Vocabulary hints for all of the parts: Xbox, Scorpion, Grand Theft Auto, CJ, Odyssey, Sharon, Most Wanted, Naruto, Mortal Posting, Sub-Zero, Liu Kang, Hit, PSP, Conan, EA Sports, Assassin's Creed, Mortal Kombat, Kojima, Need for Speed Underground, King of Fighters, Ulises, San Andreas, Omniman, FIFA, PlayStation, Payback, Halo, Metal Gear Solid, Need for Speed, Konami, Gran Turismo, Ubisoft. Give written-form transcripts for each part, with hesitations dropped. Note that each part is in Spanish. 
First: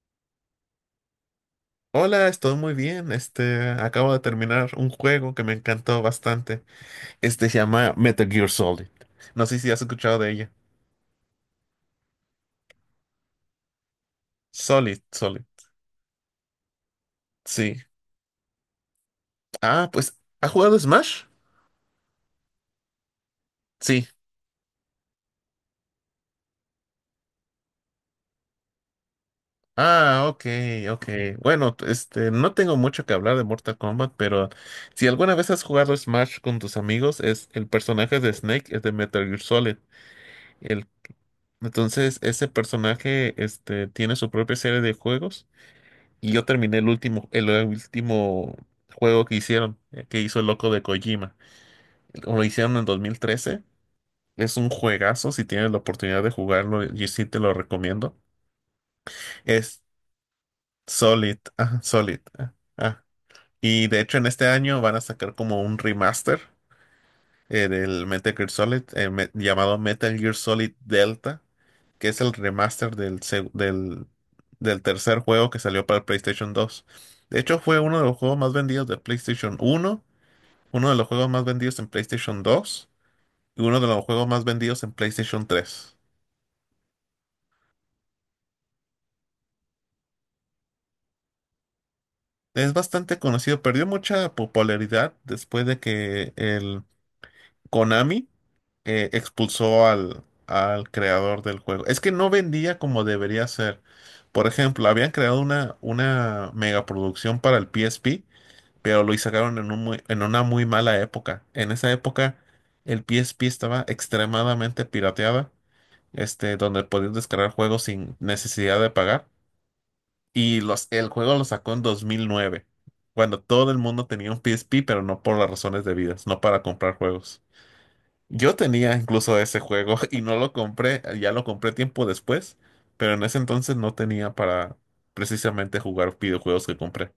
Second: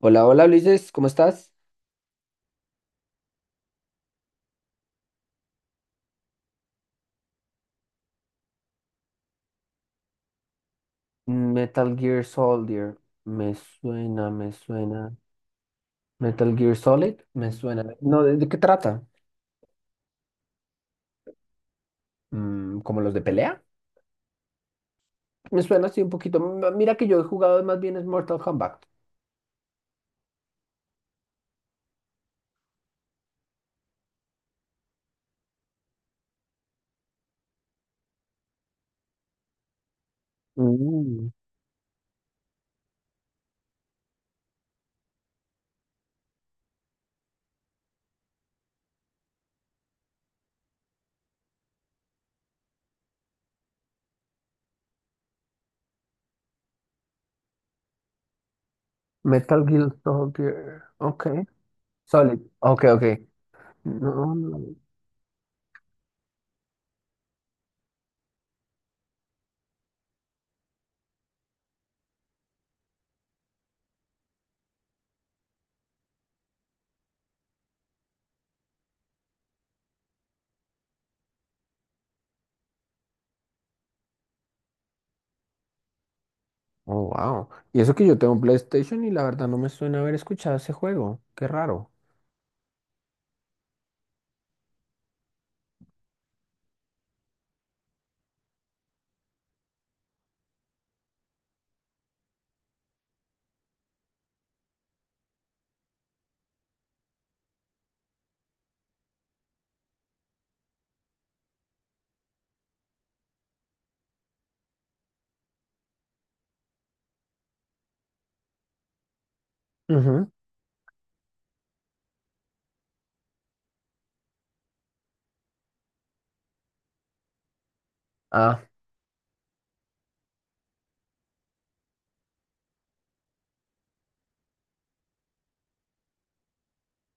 Hola, hola Ulises, ¿cómo estás? Hola, estoy muy bien. Acabo de terminar un juego que me encantó bastante. Este se llama Metal Gear Solid. No sé si has escuchado de ella. Metal Gear Soldier, me suena, me Solid, suena. Solid. Metal Gear Solid, me Sí. suena. No, ¿de qué trata? Ah, pues, ¿ha jugado Smash? ¿Como los de pelea? Sí. Me suena así un poquito. Mira que yo he jugado más bien es Mortal Kombat. Ah, ok, ok. Bueno, no tengo mucho que hablar de Mortal Kombat, pero si alguna vez has jugado Smash con tus amigos, es el personaje de Snake es de Metal Gear Solid. El, Mm, entonces, ese personaje, tiene su propia serie de juegos. Y yo terminé el último juego que hicieron, que hizo el loco de Kojima. Lo hicieron en 2013. Es un juegazo, si tienes la oportunidad de jugarlo, yo sí te lo recomiendo. Metal Es Gear Soldier, ok. Solid, ah, Solid. Solid, Ah, ok, ah. ok. Y de hecho en No, este no. año van a sacar como un remaster en el Metal Gear Solid, llamado Metal Gear Solid Delta, que es el remaster del tercer juego que salió para el PlayStation 2. De hecho, fue uno de los juegos más vendidos de PlayStation 1, uno de los juegos más vendidos en PlayStation 2 y uno de los juegos más vendidos en PlayStation 3. Oh, wow. Y eso que yo tengo PlayStation y la verdad no me suena haber escuchado ese juego. Qué raro. Es bastante conocido, perdió mucha popularidad después de que el Konami expulsó al creador del juego. Es que no vendía como debería ser. Por ejemplo, habían creado una megaproducción para el PSP, pero lo sacaron en en una muy mala época. En esa época, el PSP estaba extremadamente pirateada, donde podías descargar juegos sin necesidad de pagar. Ujú. Y el juego lo sacó en 2009, cuando todo el mundo tenía un PSP, pero no por las razones debidas, no para comprar juegos. Yo Ah, tenía incluso ese juego y no lo compré, ya lo compré tiempo después, pero en ese entonces no tenía para precisamente jugar videojuegos que compré.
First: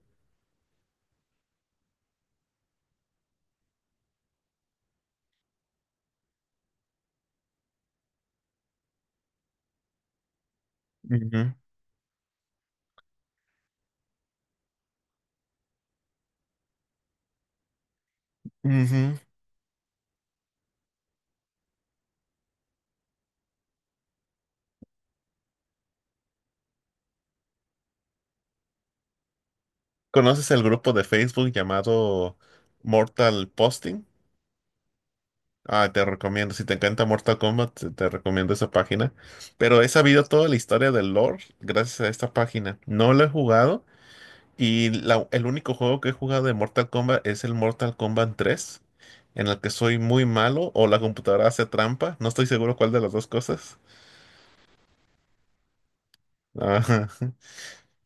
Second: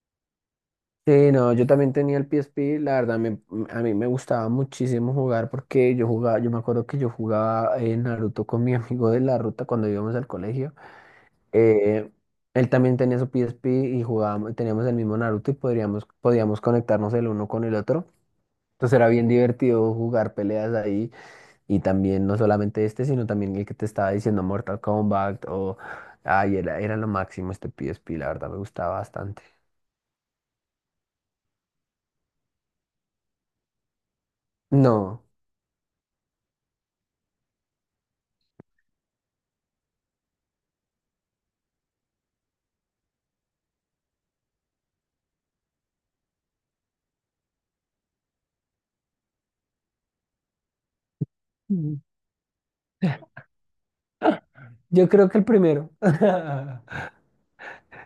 sí, no, yo también tenía el PSP, a mí me gustaba muchísimo jugar porque yo jugaba, yo me acuerdo que yo jugaba Naruto con mi amigo de la ruta cuando íbamos al colegio. Ujú, Eh, Él también tenía su PSP y jugábamos, teníamos el mismo Naruto y podíamos conectarnos el uno con el otro. Entonces era ujú. bien divertido jugar peleas ahí y también no solamente este, sino también el que te estaba diciendo Mortal Kombat o... Ay, era lo máximo este PSP, la verdad me gustaba bastante. ¿Conoces el grupo de Facebook llamado Mortal Posting? No. Ah, te recomiendo, si te encanta Mortal Kombat, te recomiendo esa página. Pero he sabido toda la historia del lore gracias a esta página. No lo he jugado. El único juego que he jugado de Mortal Kombat es el Mortal Kombat tres en el que soy muy malo o la computadora hace Mm. trampa. No estoy seguro cuál de las dos cosas. Yo creo que el primero. Ajá.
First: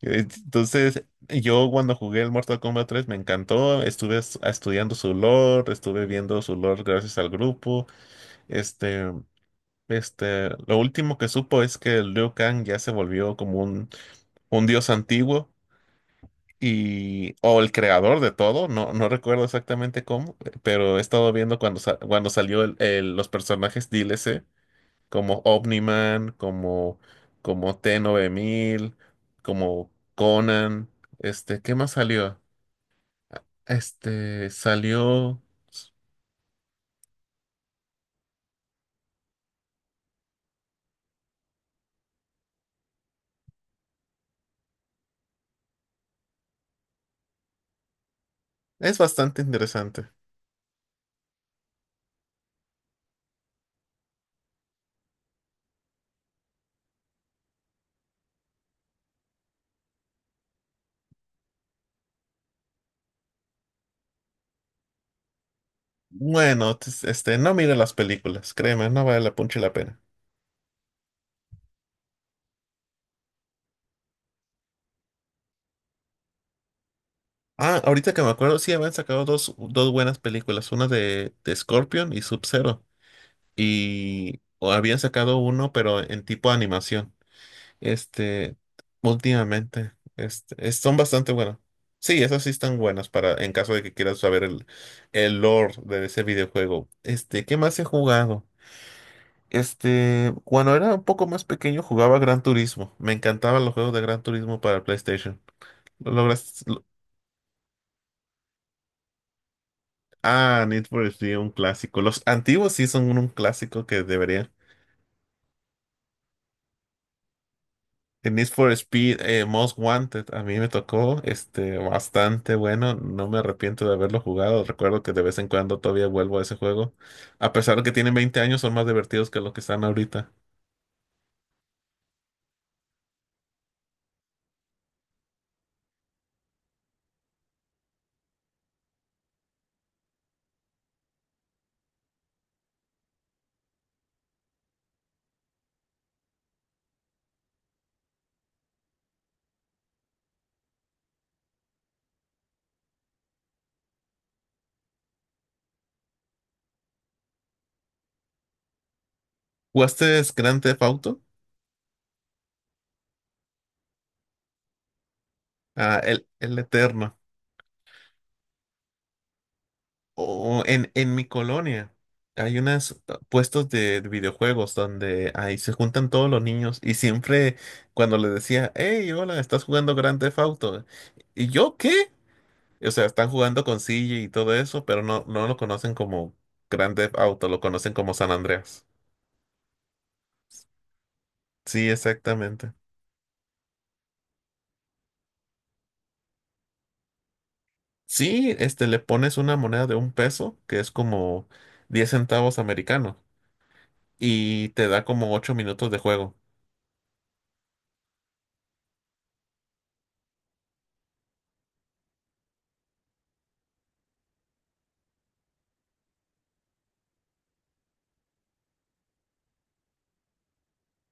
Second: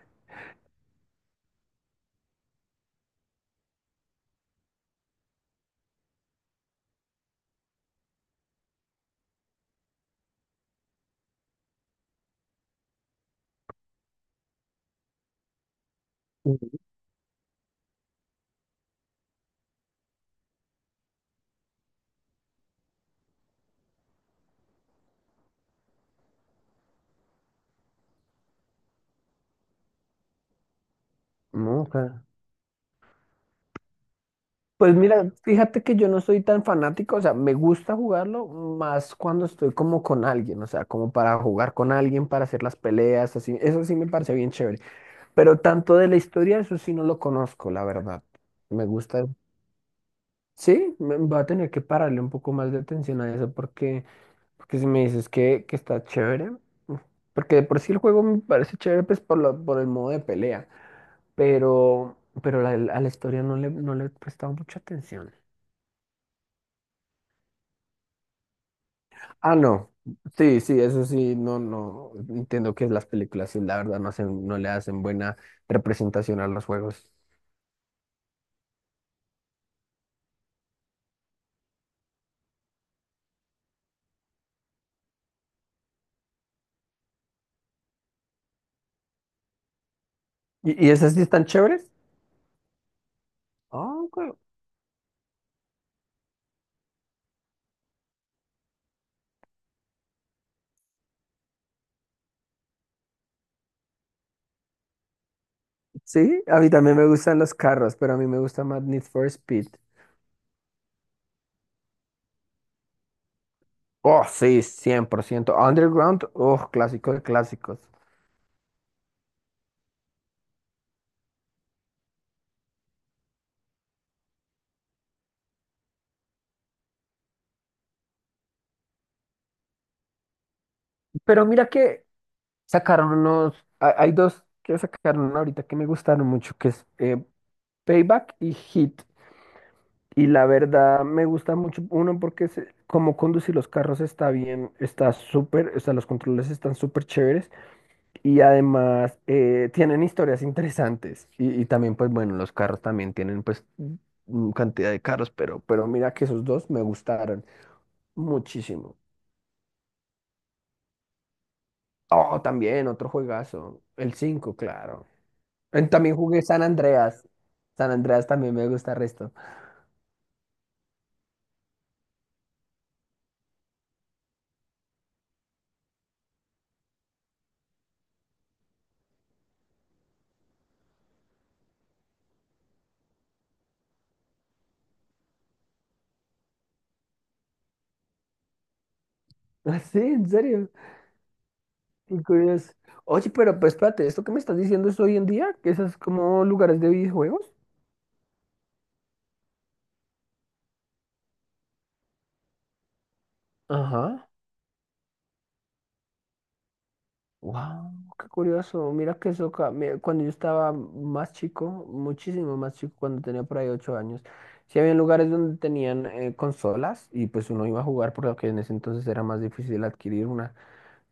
Entonces, yo cuando jugué el Mortal Kombat 3 me encantó. Estuve estudiando su lore, estuve viendo su lore gracias al grupo. Este, lo último que supo es que Liu Kang ya se volvió como un dios antiguo y o el creador de todo, no, no recuerdo exactamente cómo, pero he estado viendo cuando, cuando salió los personajes DLC, como Omniman, como T-9000 como Conan, ¿qué No, más claro. salió? Este, Pues mira, salió... fíjate que yo no soy tan fanático, o sea, me gusta jugarlo más cuando estoy como con alguien, o sea, como para jugar con alguien, para hacer las peleas, así, eso sí me parece bien chévere. Pero tanto de la historia, eso sí no lo conozco, la verdad. Me Es gusta. bastante interesante. Sí, me, voy a tener que pararle un poco más de atención a eso porque, porque si me dices que está chévere, porque de por sí el juego me parece chévere, pues por, por el modo de pelea. pero, pero a la historia no le, no le he prestado mucha atención. Bueno, no mire las películas, créeme, no vale la Ah, punche la no. pena. Sí, sí, eso sí, no, no. Entiendo que las películas, sí, la verdad, no hacen, no le hacen buena representación a los juegos. Ah, ahorita que me acuerdo, sí habían sacado dos buenas películas, una de Scorpion y Sub-Zero. Y o habían sacado uno, pero en tipo animación. Este, últimamente, Y son esas sí bastante están buenos. chéveres? Sí, esas sí están buenas para en caso de que Ah, ok. quieras saber el lore de ese videojuego. ¿Qué más he jugado? Cuando era un poco más pequeño jugaba Gran Turismo. Me encantaban los juegos de Gran Turismo para PlayStation. Lo Sí, a logras. mí también me gustan los carros, pero a mí me gusta más Need for Speed. Ah, Need for Speed, un clásico. Los antiguos sí son un clásico que Oh, deberían. sí, 100% Underground, oh, clásico de clásicos. En Need for Speed, Most Wanted, a mí me tocó bastante bueno. No me arrepiento de haberlo jugado. Recuerdo que de vez en cuando todavía vuelvo a ese juego. A pesar de que tienen 20 años, son más divertidos que los que están ahorita. Pero mira que sacaron unos, hay dos que sacaron ahorita que me gustaron mucho, que es Payback y Hit. Y la verdad me gusta mucho, uno, porque como conducir los carros está bien, está súper, o sea, los controles están súper chéveres y además tienen historias interesantes. Y también, pues bueno, los carros también tienen pues cantidad de carros, pero mira que esos dos me gustaron muchísimo. ¿Jugaste Grand Theft Auto? Oh, también otro juegazo, el 5 claro. Ah, También el, jugué el San Eterno. Andreas. San Andreas también me gusta el resto. O en mi colonia hay unos puestos de videojuegos donde ahí se juntan todos los niños y siempre cuando les decía, hey, hola, ¿estás jugando Grand Theft Auto? ¿Y yo qué? O sea, están jugando con CJ y todo eso, pero no, no lo conocen como Grand Theft Auto, lo conocen como San Andreas. Ah, sí, en serio. Sí, Qué curioso. exactamente. Oye, pero pues espérate, ¿esto que me estás diciendo es hoy en día? ¿Que esas como lugares de videojuegos? Sí, le pones una moneda de 1 peso, que es como 10 centavos americanos, Ajá. y te da como 8 minutos de juego. Wow. Qué curioso, mira que eso, mira, cuando yo estaba más chico, muchísimo más chico, cuando tenía por ahí ocho años, sí había lugares donde tenían consolas y pues uno iba a jugar porque en ese entonces era más difícil adquirir una.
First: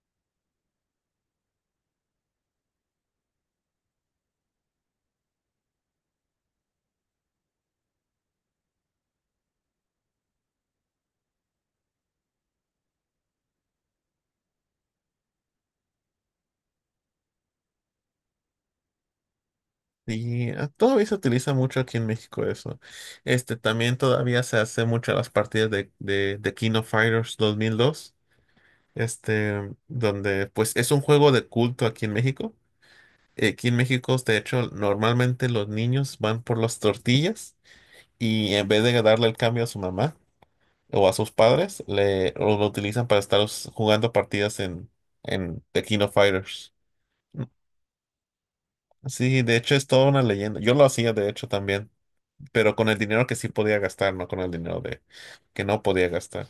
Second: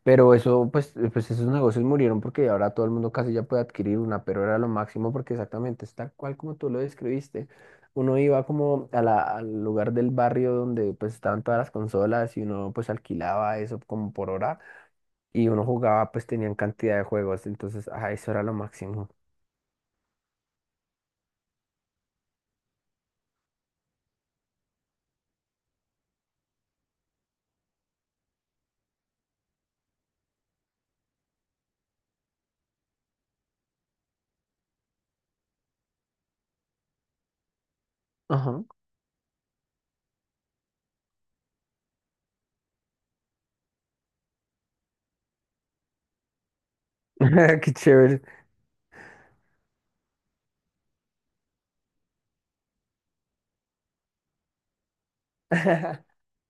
Pero eso, pues, pues esos negocios murieron porque ahora todo el mundo casi ya puede adquirir una, pero era lo máximo porque exactamente es tal cual como tú lo describiste. Uno iba como a al lugar del barrio donde pues estaban todas las consolas y uno pues alquilaba eso como por hora y uno jugaba pues tenían cantidad de juegos, entonces, ah, eso era lo máximo. Y ah, todavía se utiliza mucho aquí en México eso. También todavía se hace mucho las partidas de King of Fighters 2002, donde pues es un juego de culto aquí en México. Aquí en México, de hecho, normalmente los niños van por las tortillas y Ajá. en vez de darle el cambio a su mamá o a sus padres, lo utilizan para estar jugando partidas en The King of Fighters. Mm, Qué chévere. sí, de hecho es toda una leyenda. Yo lo hacía, de hecho, también, pero con el dinero que sí podía gastar, no con el dinero de que no podía gastar.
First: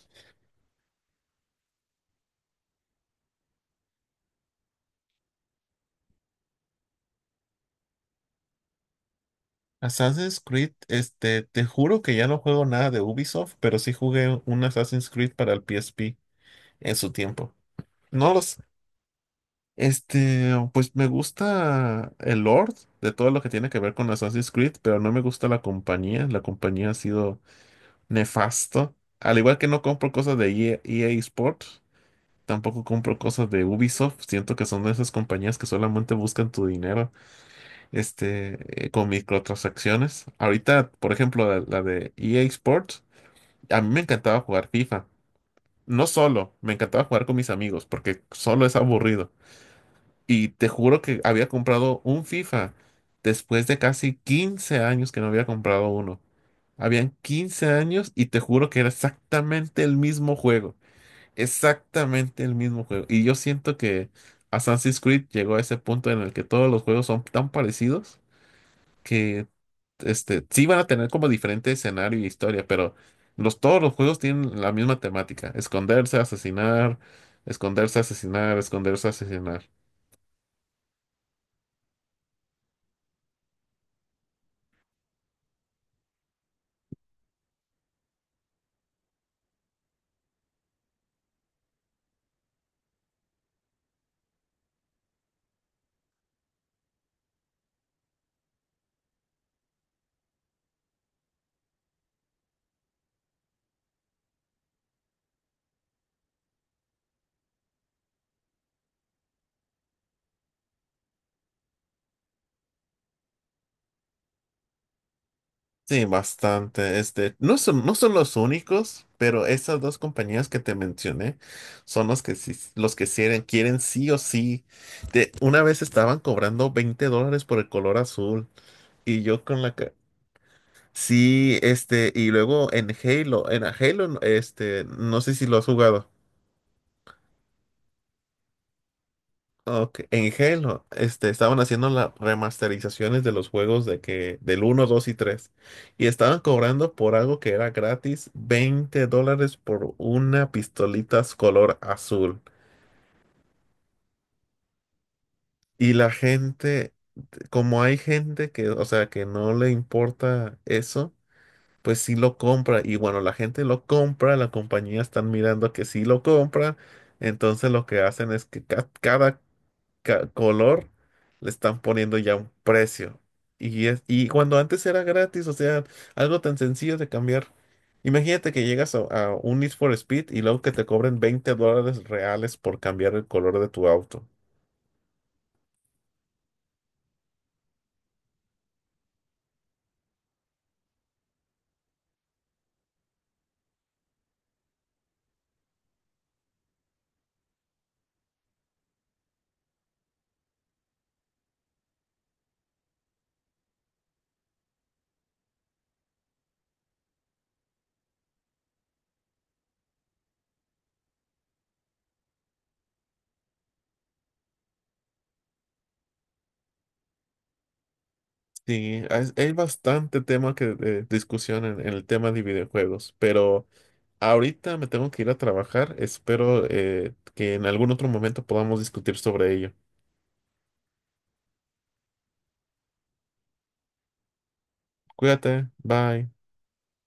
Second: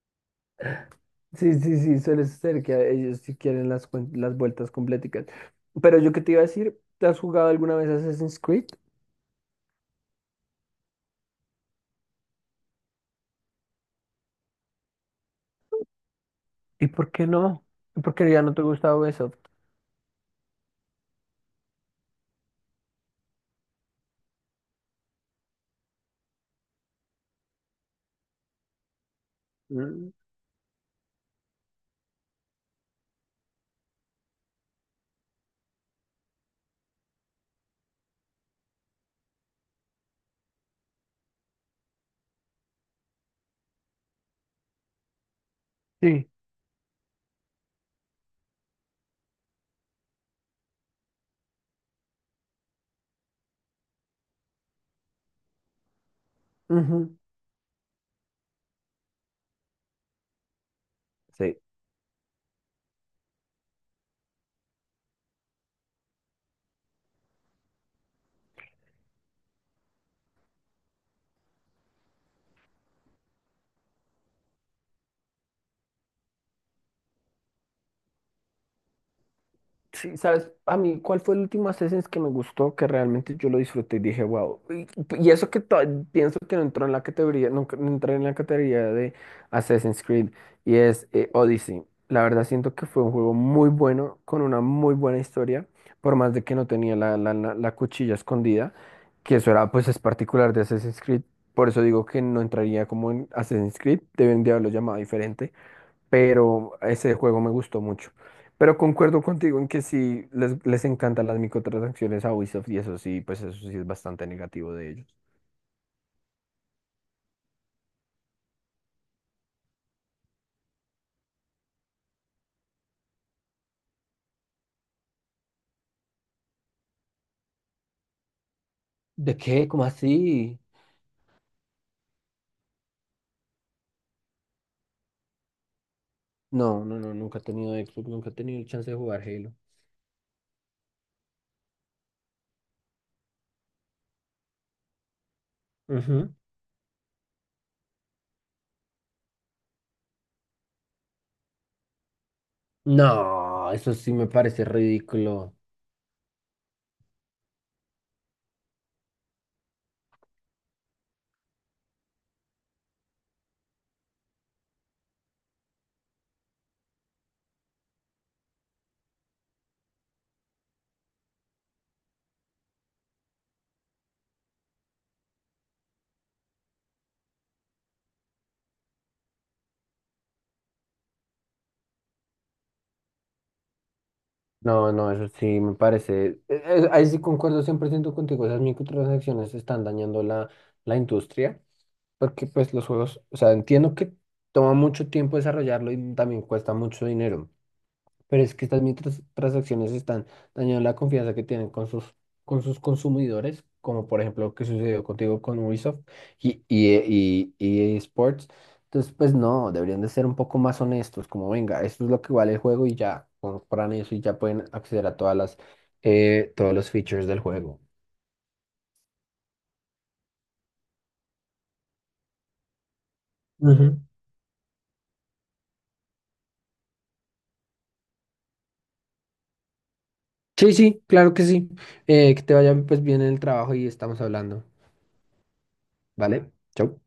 Sí, sí, sí, suele ser que ellos sí quieren las, las vueltas completicas. Pero yo qué te iba a decir, ¿te has jugado alguna vez Assassin's Creed? Assassin's Creed, te juro que ya no juego nada de Ubisoft, pero sí jugué un Assassin's Creed para el PSP ¿Y en su por qué tiempo. no? ¿Y por qué No ya no los. te gusta Ubisoft? Pues me gusta el Lord de todo lo que tiene que ver con Assassin's Creed, pero no me gusta la compañía. La compañía ha sido nefasto. Al igual que no compro Mm, cosas de EA, EA Sports, tampoco compro cosas de Ubisoft. Siento que son de esas compañías que solamente buscan tu dinero, con microtransacciones. Ahorita, por ejemplo, la de EA Sports, a mí me encantaba jugar FIFA. No sí. solo, me encantaba jugar con mis amigos, porque solo es aburrido. Y te juro que había comprado un FIFA después de casi 15 años que no había comprado uno. Habían Ujú. 15 años y te juro que era exactamente el mismo juego. Sí. Exactamente el mismo juego. Y yo siento que Assassin's Creed llegó a ese punto en el que todos los juegos son tan parecidos que sí van a tener como diferente escenario y historia, pero todos los juegos tienen la misma temática. Esconderse, asesinar, esconderse, asesinar, esconderse, asesinar. Sí, ¿sabes? A mí, ¿cuál fue el último Assassin's que me gustó, que realmente yo lo disfruté y dije, wow? Y, y eso que to- pienso que no entró en la categoría, nunca no entré en la categoría de Assassin's Creed, y es Odyssey. La verdad siento que fue un juego muy bueno, con una muy buena historia, por más de que no tenía la cuchilla escondida, que eso era, pues es particular de Assassin's Creed, por eso digo que no entraría como en Assassin's Creed, deben de haberlo llamado diferente pero ese juego me gustó mucho. Pero concuerdo contigo en que sí les encantan las microtransacciones a Ubisoft y eso sí, pues eso sí es bastante negativo de ellos. Sí, bastante. No son los únicos, pero esas dos compañías que te mencioné son los que los que quieren sí o sí. Una vez estaban cobrando $20 por el color azul y ¿De yo con qué? la ¿Cómo que así? sí, y luego en Halo, no sé si lo has jugado. No, no, no, nunca he tenido Xbox, nunca he tenido el chance de jugar Halo. Ok, en Halo, estaban haciendo las remasterizaciones de los juegos del uno, 2 y tres. Y Ujú. estaban cobrando por algo que era gratis, $20 por una pistolita color azul. No, eso sí me parece ridículo. Y la gente, como hay gente que, o sea, que no le importa eso, pues sí lo compra. Y bueno, la gente lo compra, la compañía están mirando que sí lo compra. Entonces lo que hacen es que cada color le están poniendo ya un precio. Y cuando antes era gratis, o sea, algo tan sencillo de cambiar. Imagínate que llegas a un Need for Speed y luego que te cobren $20 reales por cambiar el color de tu auto. No, no, eso sí me parece. Ahí sí concuerdo 100% contigo. Esas microtransacciones están dañando la, la industria. Porque pues los juegos, o sea, entiendo que toma mucho tiempo desarrollarlo y también cuesta mucho dinero, pero es que estas micros transacciones están dañando la confianza que tienen con sus consumidores, como por ejemplo lo que sucedió contigo con Ubisoft y EA Sports. Entonces, pues no, deberían de ser un poco más honestos, como venga, esto es lo que vale el juego y ya, compran eso y ya pueden acceder a todas las, todos los features del juego. Sí, hay bastante tema que de discusión en el tema de videojuegos, pero ahorita me tengo que ir a trabajar. Espero que en algún otro momento podamos discutir sobre ello. Sí, sí, claro que sí. Que te vaya pues bien en el trabajo y estamos hablando. Cuídate, bye. ¿Vale? Chau.